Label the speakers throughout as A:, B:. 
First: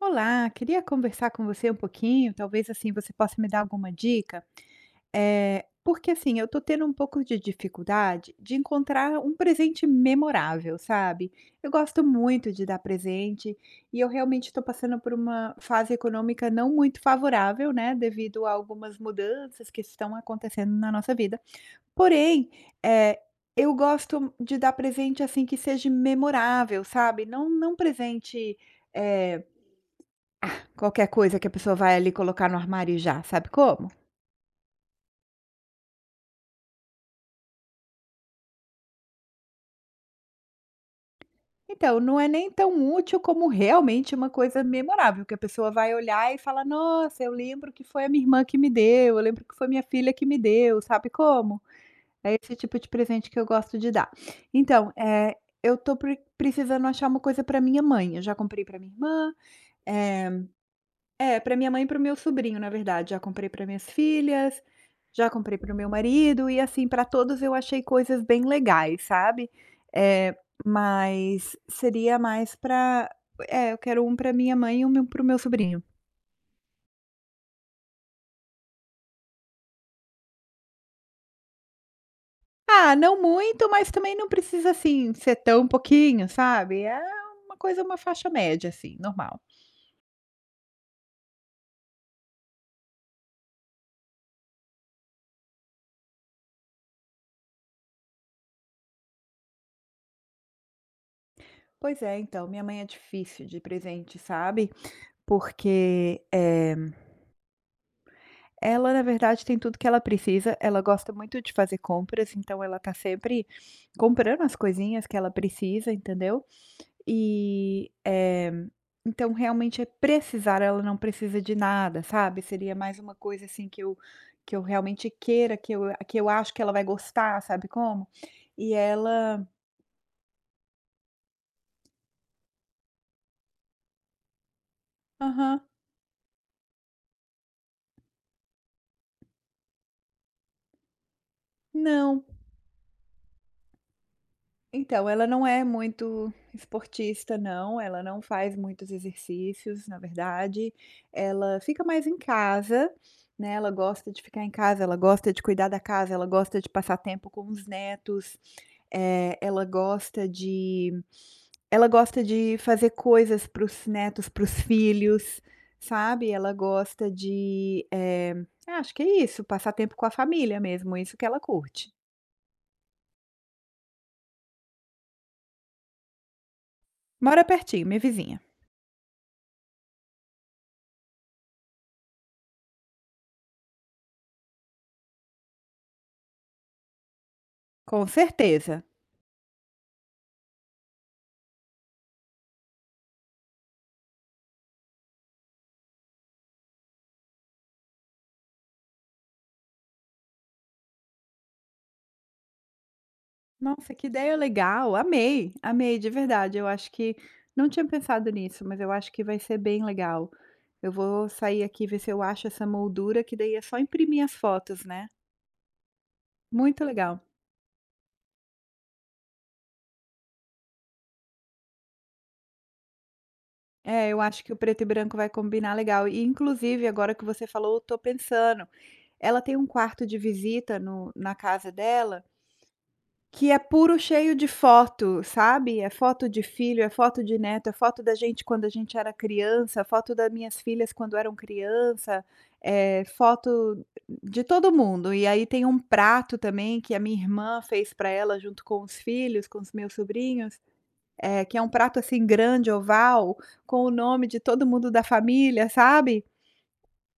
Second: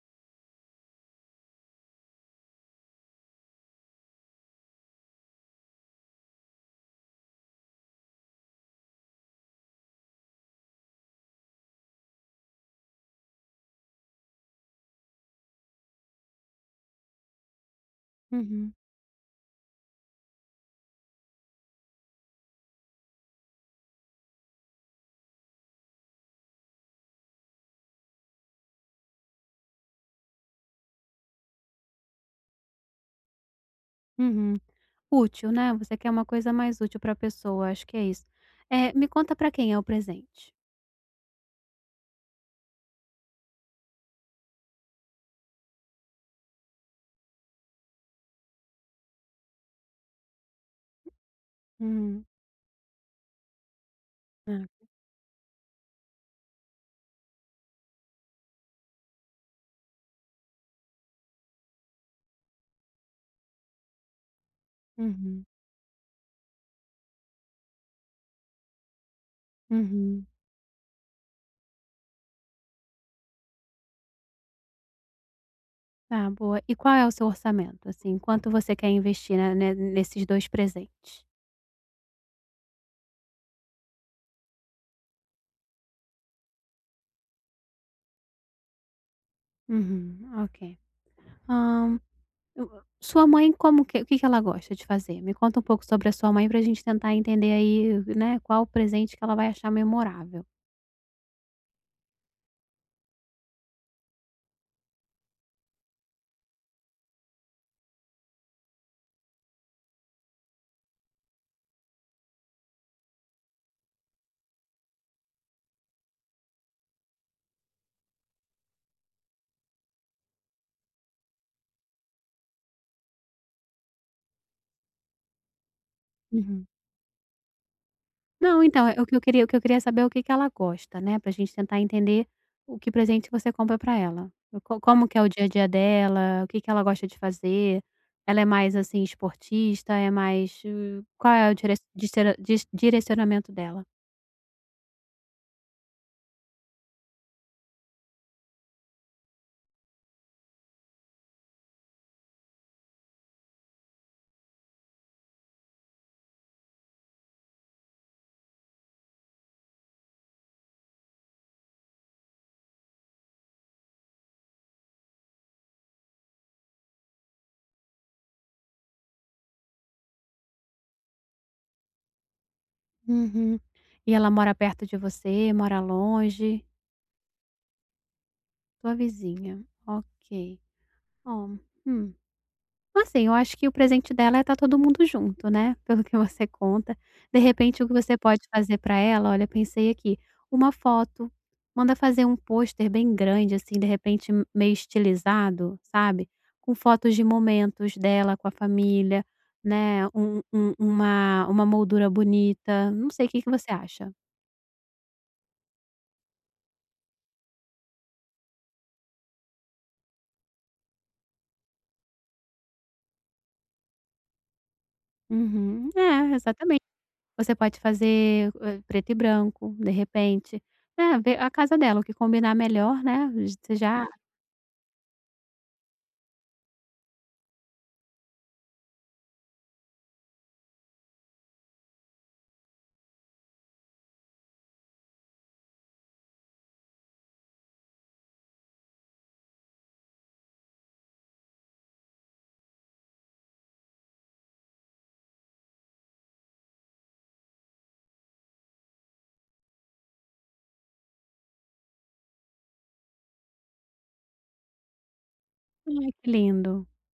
A: Olá, queria conversar com você um pouquinho, talvez assim você possa me dar alguma dica. É porque assim, eu tô tendo um pouco de dificuldade de encontrar um presente memorável, sabe? Eu gosto muito de dar presente e eu realmente estou passando por uma fase econômica não muito favorável, né? Devido a
B: Uhum,
A: algumas mudanças que estão acontecendo na nossa vida. Porém, eh, eu gosto de dar presente assim que seja memorável, sabe? Não, não presente. eh, Qualquer coisa que a pessoa vai ali colocar no armário e já, sabe como?
B: uhum. Útil, né, você quer uma coisa mais útil para a pessoa, acho que é isso. É, me conta para quem é o presente?
A: Então, não é nem tão útil como realmente uma coisa memorável, que a pessoa vai olhar e fala "Nossa, eu lembro que foi a minha irmã que me deu, eu lembro que foi minha filha que me deu", sabe como?
B: Hum,
A: É esse tipo de presente que eu gosto de dar.
B: ah,
A: Então, é, eu tô precisando achar uma coisa para minha mãe. Eu já comprei para minha irmã, eh é, para minha mãe e para o meu sobrinho, na verdade. Já comprei para minhas filhas, já
B: uhum,
A: comprei para o meu marido e, assim, para todos eu achei coisas bem legais, sabe.
B: uhum.
A: É, mas seria mais para, é, eu quero um para minha mãe e um para o meu sobrinho.
B: Tá, boa. E qual é o seu orçamento, assim, quanto você quer investir, né, ne nesses 2 presentes?
A: Ah, não muito, mas também não precisa, assim, ser tão pouquinho, sabe. É uma coisa, uma faixa média, assim, normal.
B: Uhum, ok. Hã, o sua mãe como que o que que ela gosta de fazer? Me conta um pouco sobre a sua mãe para a gente tentar entender aí, né, qual o presente que ela vai achar memorável.
A: Pois é, então, minha mãe é difícil de presente, sabe, porque, é, ela, na verdade, tem tudo que ela precisa. Ela gosta muito de fazer compras, então ela tá sempre comprando as coisinhas que ela precisa, entendeu? E, então realmente é precisar, ela não precisa de nada, sabe? Seria mais uma coisa assim que eu realmente queira, que eu acho que
B: Uhum.
A: ela vai gostar, sabe como?
B: Não,
A: E
B: então, é
A: ela:
B: o que eu queria saber é o que que ela gosta, né, pra gente tentar entender o que presente você compra pra ela. O Co Como que é o dia a
A: "Aham,
B: dia dela, o que que ela gosta de fazer, ela é mais, assim, esportista, é mais qual é o direc
A: não,
B: distera dis direcionamento dela?
A: então, ela não é muito esportista não, ela não faz muitos exercícios, na verdade, ela fica mais em casa, né, ela gosta de ficar em casa, ela gosta de cuidar da casa, ela gosta de passar tempo com os netos, eh, ela gosta de ela gosta de fazer coisas para os netos, para os filhos, sabe, ela gosta de, acho que é isso, passar tempo com a família mesmo, isso que ela curte.
B: Uhum. E ela mora perto de você, mora longe?
A: Mora pertinho, minha vizinha.
B: Sua vizinha, ok. Ó, hum. Assim, eu acho que o presente dela é estar todo mundo junto, né, pelo que você conta. De repente, o que
A: Com
B: você pode fazer
A: certeza.
B: para ela, "Olha, pensei aqui", uma foto, manda fazer um pôster bem grande, assim, de repente m meio estilizado, sabe, com fotos de momentos dela com a família, né, um uma moldura bonita, não sei, o que que você
A: Nossa, que
B: acha?
A: ideia legal, amei, amei de verdade. Eu acho que não tinha pensado nisso, mas eu acho que vai ser bem legal. Eu vou sair aqui e ver se eu acho essa moldura, que daí é só imprimir as fotos, né?
B: Uhum. É, exatamente.
A: Muito legal.
B: Você pode fazer, preto e branco, de repente, né, ver a casa dela, o que combinar melhor, né, você já.
A: É, eu acho que o preto e branco vai combinar legal. E inclusive, agora que você falou, eu tô pensando, ela tem um quarto de visita no na casa dela, que é puro cheio de foto, sabe, é foto de filho, é foto de neto, é foto da gente quando a gente era criança, foto das minhas filhas quando eram criança, é foto de todo mundo. E aí tem um prato também que a minha irmã fez para ela junto com os filhos, com os meus sobrinhos, que é um prato, assim, grande, oval, com o nome de todo mundo da família,
B: Ai,
A: sabe.
B: que lindo.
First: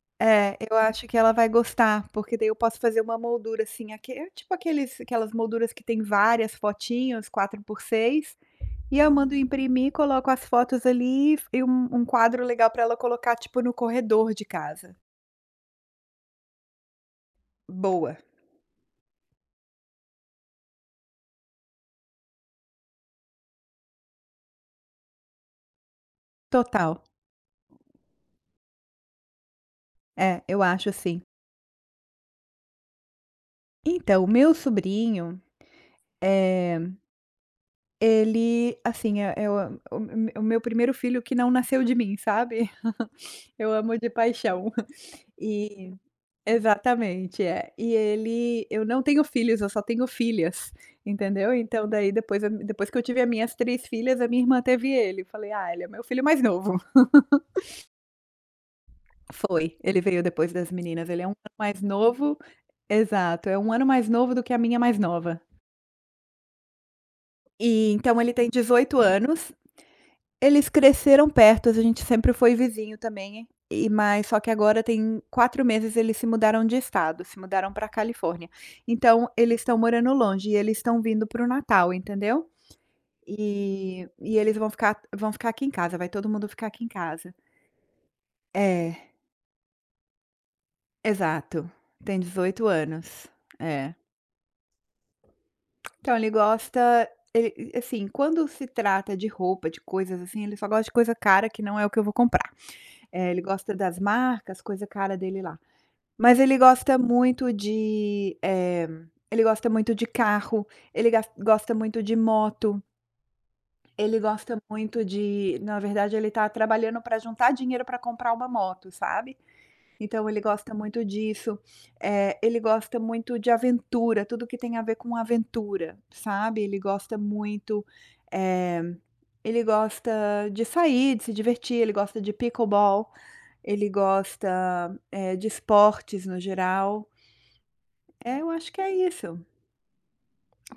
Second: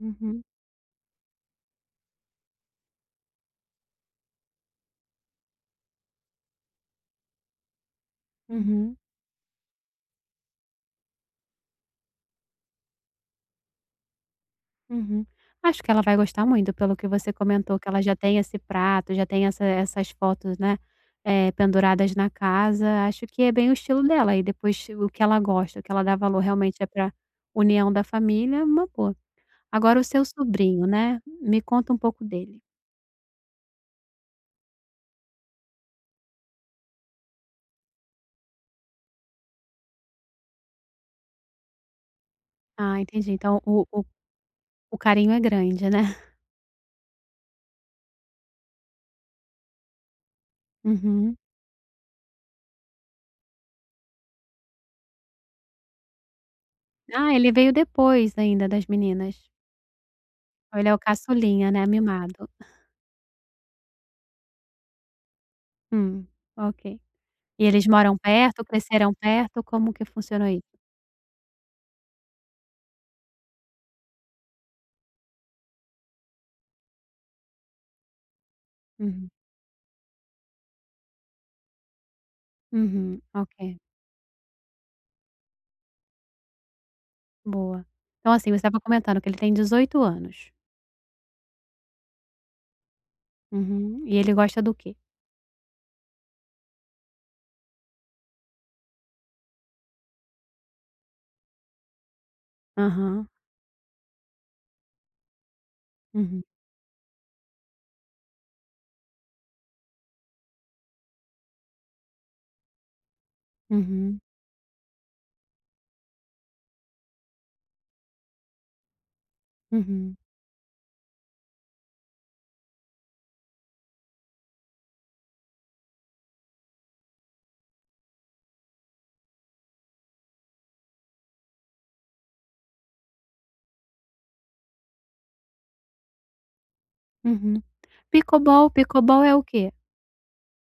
B: Uhum,
A: É, eu acho que ela vai gostar, porque daí eu posso fazer uma moldura, assim, aque é tipo aqueles aquelas molduras que tem várias fotinhos, 4 por 6,
B: uhum,
A: e eu mando imprimir, coloco as fotos ali e um quadro legal para ela colocar, tipo, no corredor de casa.
B: uhum. Acho que ela vai gostar muito, pelo que você comentou, que ela já
A: Boa,
B: tem esse prato, já tem essas fotos, né, penduradas na casa. Acho que é bem o estilo dela, e depois o que ela gosta, o que ela dá valor realmente é
A: total.
B: para união da família, uma boa. Agora o seu
A: É, eu
B: sobrinho,
A: acho
B: né,
A: assim.
B: me conta um pouco dele.
A: Então, o meu sobrinho, eh, ele, assim, é o meu primeiro filho que não nasceu de mim, sabe?
B: Ah, entendi. Então
A: Eu
B: o
A: amo
B: o
A: de paixão.
B: o carinho é grande,
A: E
B: né.
A: exatamente, é. E ele eu não tenho filhos, eu só tenho filhas,
B: Uhum.
A: entendeu. Então daí depois que eu tive a minhas 3 filhas, a minha irmã teve ele. Eu falei: "Ah, ele é meu filho mais novo".
B: Ah, ele veio depois ainda das meninas.
A: Foi, ele veio depois das
B: Ele é o
A: meninas, ele é um ano
B: caçulinha,
A: mais
B: né,
A: novo,
B: mimado.
A: exato, é um ano mais novo do que a minha mais nova.
B: Hum, ok. E eles
A: E
B: moram
A: então ele tem
B: perto,
A: 18
B: cresceram
A: anos.
B: perto, como que funcionou
A: Eles
B: isso?
A: cresceram perto, a gente sempre foi vizinho também, e mas só que agora tem 4 meses eles se mudaram de estado, se mudaram para Califórnia. Então
B: Uhum.
A: eles estão morando longe e eles estão vindo para o Natal, entendeu?
B: Uhum, ok,
A: E eles vão ficar, vão ficar aqui em casa, vai todo mundo ficar aqui em casa.
B: boa. Então, assim, você estava
A: É,
B: comentando que ele tem 18 anos.
A: exato. Tem 18 anos. É.
B: Uhum. E ele gosta do quê?
A: Então ele gosta, ele assim, quando se trata de roupa, de coisas assim, ele só gosta de coisa cara que não é o que eu vou comprar.
B: Aham.
A: Ele gosta das marcas, coisa cara dele lá. Mas
B: Uhum,
A: ele gosta muito de, ele gosta muito de carro, ele gas gosta muito de moto. Ele
B: uhum,
A: gosta muito de, na verdade, ele tá trabalhando para juntar dinheiro para comprar uma moto, sabe.
B: uhum,
A: Então ele gosta muito disso. Ele gosta muito de aventura, tudo que tem a ver com aventura, sabe. Ele gosta muito, eh, ele gosta de sair, de se divertir, ele gosta de pickleball, ele gosta, de esportes no geral.
B: uhum.
A: É, eu acho
B: Pickleball,
A: que é
B: pickleball é
A: isso.
B: o quê?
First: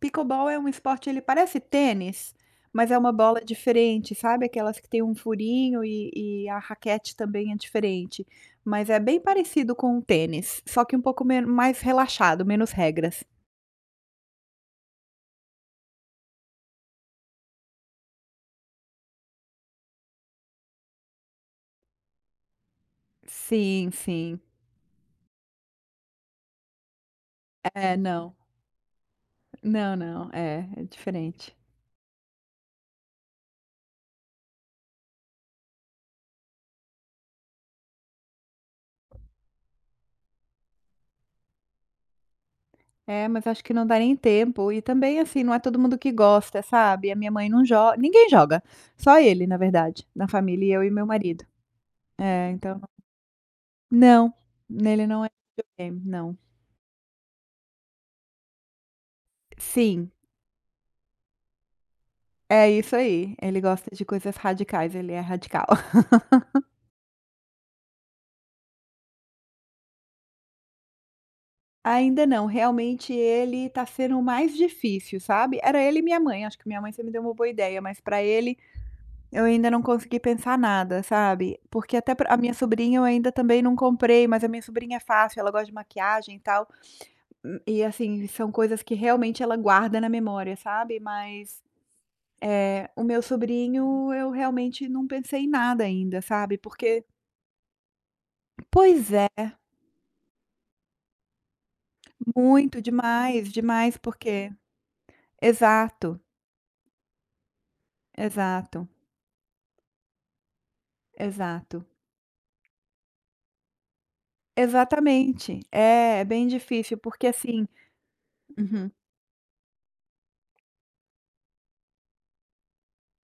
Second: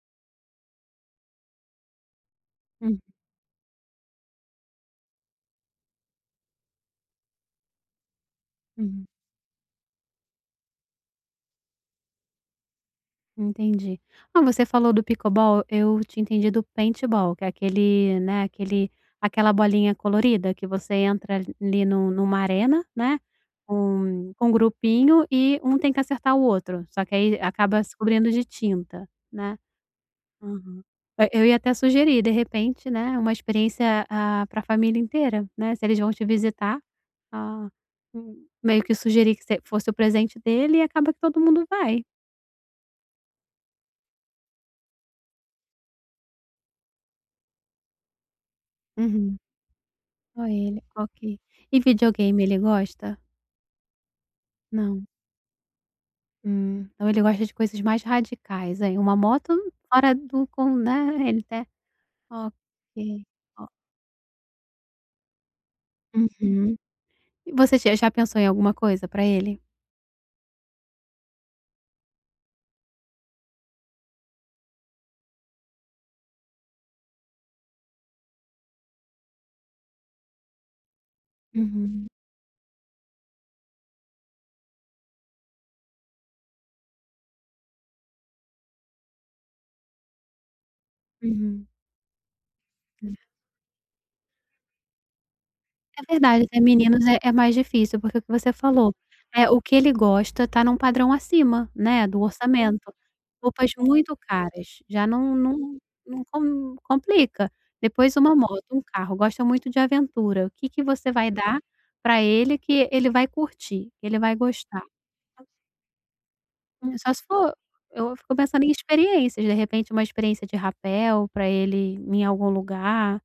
A: Pickleball é um esporte, ele parece tênis, mas é
B: Hum,
A: uma bola diferente, sabe, aquelas que tem um furinho e a raquete também é diferente, mas é
B: uhum.
A: bem parecido com o tênis, só que um pouco men mais relaxado, menos regras.
B: Entendi. Ah, você falou do pickleball, eu tinha entendido do paintball, que é aquele, né, aquele aquela bolinha colorida que você entra ali no, numa arena, né,
A: Sim,
B: com
A: sim.
B: um grupinho e um tem que acertar o outro, só que aí acaba
A: É,
B: se cobrindo
A: não.
B: de tinta, né.
A: Não, não, é,
B: Aham.
A: é
B: Eu ia
A: diferente.
B: até sugerir, de repente, né, uma experiência, ah, para a família inteira, né, se eles vão te visitar, ah, meio que sugerir que você fosse o presente dele e acaba que todo mundo vai.
A: É, mas acho que não dá nem tempo e também, assim, não é todo mundo que gosta, sabe, a minha mãe não joga, ninguém joga, só
B: Uhum.
A: ele na verdade, na
B: Só
A: família,
B: ele,
A: eu e meu
B: ok.
A: marido.
B: E videogame
A: É,
B: ele
A: então
B: gosta?
A: não,
B: Não.
A: nele não é videogame, não.
B: Então ele gosta de coisas mais radicais, aí uma moto
A: Sim,
B: fora do com né, ele até
A: é isso
B: ok.
A: aí. Ele
B: Ó,
A: gosta de coisas radicais, ele é radical.
B: uhum. E você já pensou em alguma coisa pra ele?
A: Ainda não, realmente ele tá sendo o mais difícil, sabe. Era ele e minha mãe, acho que minha mãe você me deu uma boa ideia, mas pra ele eu ainda não consegui pensar nada, sabe. Porque
B: Uhum,
A: até pra a minha sobrinha eu ainda também não comprei, mas a minha sobrinha é fácil, ela gosta de maquiagem e tal. E assim, são coisas que realmente ela guarda na memória, sabe. Mas,
B: uhum.
A: o meu sobrinho eu realmente não pensei em nada
B: É
A: ainda,
B: verdade,
A: sabe,
B: ter
A: porque
B: meninos é mais difícil, porque o que você falou,
A: pois é.
B: é o que ele gosta tá num padrão acima, né, do
A: Muito,
B: orçamento.
A: demais,
B: Roupas
A: demais,
B: muito
A: porque
B: caras, já não
A: exato,
B: complica. Depois uma moto, um
A: exato,
B: carro, gosta muito de aventura. O que que você vai dar
A: exato.
B: pra ele que ele vai curtir, que ele vai gostar?
A: Exatamente. É, é bem difícil,
B: Hum. Só se
A: porque
B: for
A: assim
B: eu fico pensando em
A: uhum.
B: experiências, de repente uma experiência de rapel pra ele em algum lugar,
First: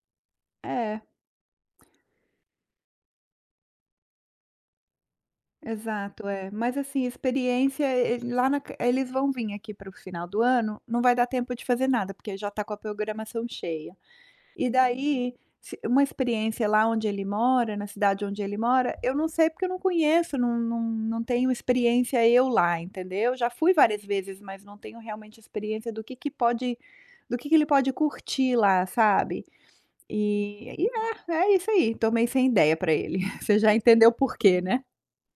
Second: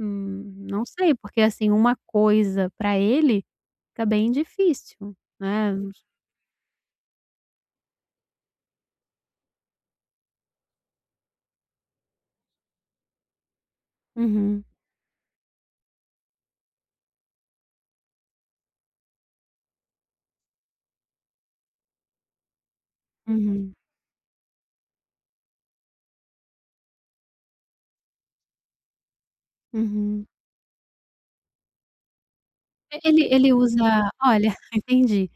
B: não
A: É,
B: sei, porque assim, uma coisa pra ele. Fica bem difícil, né.
A: exato, é. Mas assim, experiência, lá na ca eles vão vir aqui para o final do ano, não vai dar tempo de fazer nada, porque já está com a programação cheia.
B: Uhum,
A: E daí, se uma experiência lá onde ele mora, na cidade onde ele mora, eu não sei porque eu não conheço, não tenho experiência eu lá, entendeu. Já fui
B: uhum,
A: várias vezes, mas não tenho realmente experiência do que pode do que ele pode curtir lá, sabe.
B: uhum.
A: E é, é isso aí, tomei sem ideia pra
B: E
A: ele.
B: ele
A: Você já entendeu
B: usa
A: o
B: olha,
A: porquê, né.
B: entendi.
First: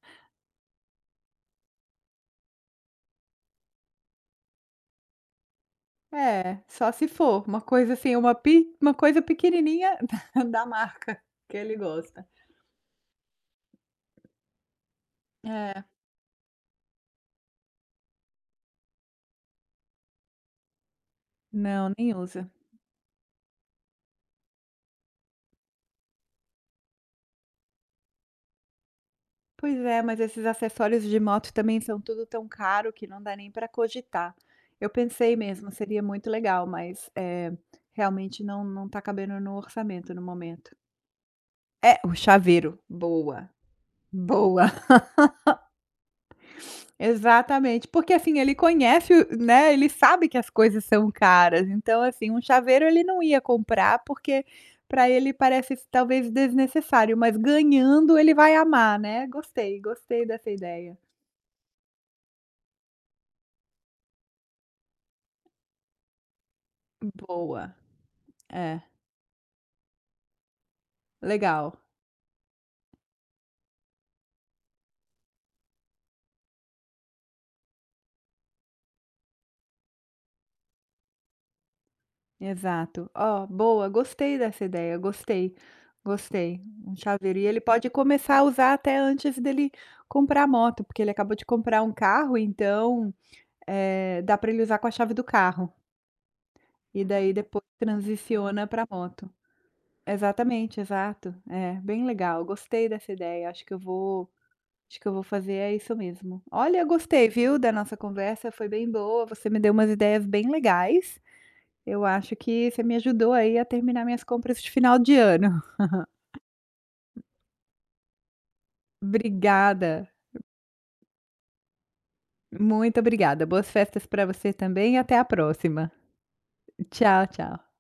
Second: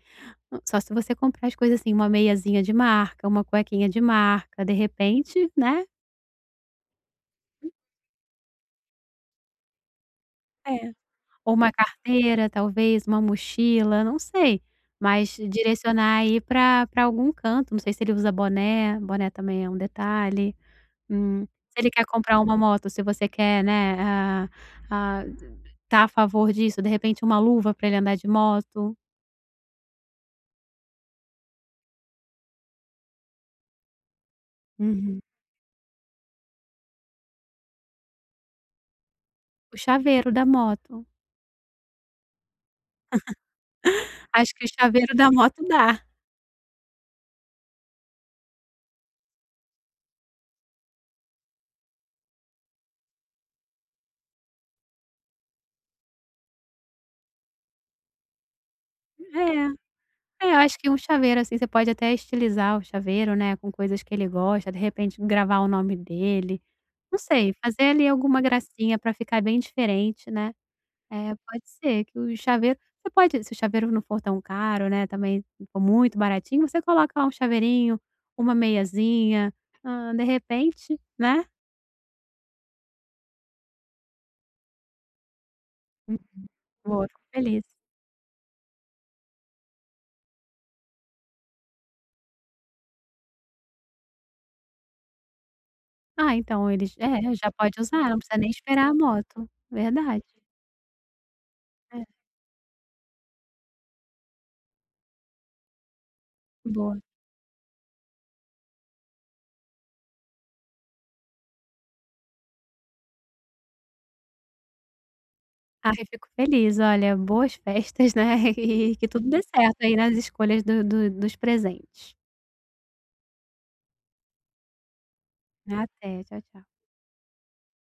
B: Só se você comprar as coisas assim, uma meiazinha de marca, uma cuequinha de marca, de repente, né.
A: É, só se for uma coisa assim, uma pi uma coisa pequenininha da
B: É.
A: marca
B: Ou
A: que
B: uma
A: ele gosta.
B: carteira, talvez, uma mochila, não sei. Mas
A: É,
B: direcionar aí pra algum canto, não sei se ele usa boné, boné também é um detalhe. Se ele
A: não,
B: quer
A: nem
B: comprar
A: usa.
B: uma moto, se você quer, né, ah ah, tá a favor disso, de repente uma luva para ele andar de moto.
A: Pois é, mas esses acessórios de moto também são tudo tão caro que não dá nem para cogitar. Eu
B: Uhum.
A: pensei mesmo, seria muito legal, mas, realmente não tá cabendo no
B: O
A: orçamento no
B: chaveiro da
A: momento.
B: moto.
A: É, o chaveiro, boa,
B: Acho que
A: boa,
B: o chaveiro da moto dá.
A: exatamente, porque assim, ele conhece o né, ele sabe que as coisas são caras, então assim, um chaveiro ele não ia comprar, porque para ele parece talvez desnecessário, mas ganhando ele vai amar, né. Gostei, gostei
B: É,
A: dessa
B: é, eu acho que
A: ideia.
B: um chaveiro, assim, você pode até estilizar o chaveiro, né, com coisas que ele gosta, de repente gravar o nome dele. Não sei,
A: Boa,
B: fazer ali alguma
A: é.
B: gracinha para ficar bem diferente, né. É, pode
A: Legal,
B: ser que o chaveiro você pode se o chaveiro não for tão caro, né, também não for muito baratinho, você coloca lá um chaveirinho, uma meiazinha, hã, de repente, né.
A: exato. Ó, boa, gostei dessa ideia, gostei, gostei. Um
B: Boa, fico
A: chaveiro. E ele
B: feliz.
A: pode começar a usar até antes dele comprar a moto, porque ele acabou de comprar um carro, então, dá para ele usar com a chave do carro,
B: Ah, então eles
A: e
B: é,
A: daí
B: já
A: depois
B: pode usar, não precisa nem
A: transiciona pra
B: esperar a
A: moto.
B: moto. Verdade.
A: Exatamente, exato. É,
B: É,
A: bem legal, gostei dessa ideia, acho que eu vou acho que eu vou fazer é isso mesmo. Olha,
B: boa.
A: gostei, viu, da nossa conversa, foi bem boa, você me deu umas ideias bem legais. Eu acho que você me ajudou aí a terminar minhas compras de final de ano.
B: Ai, fico feliz, olha, boas festas, né, e que tudo dê certo aí
A: Obrigada,
B: nas escolhas do do dos presentes.
A: muito obrigada. Boas festas para você também e até a próxima.
B: Até, tchau, tchau.
A: Tchau, tchau.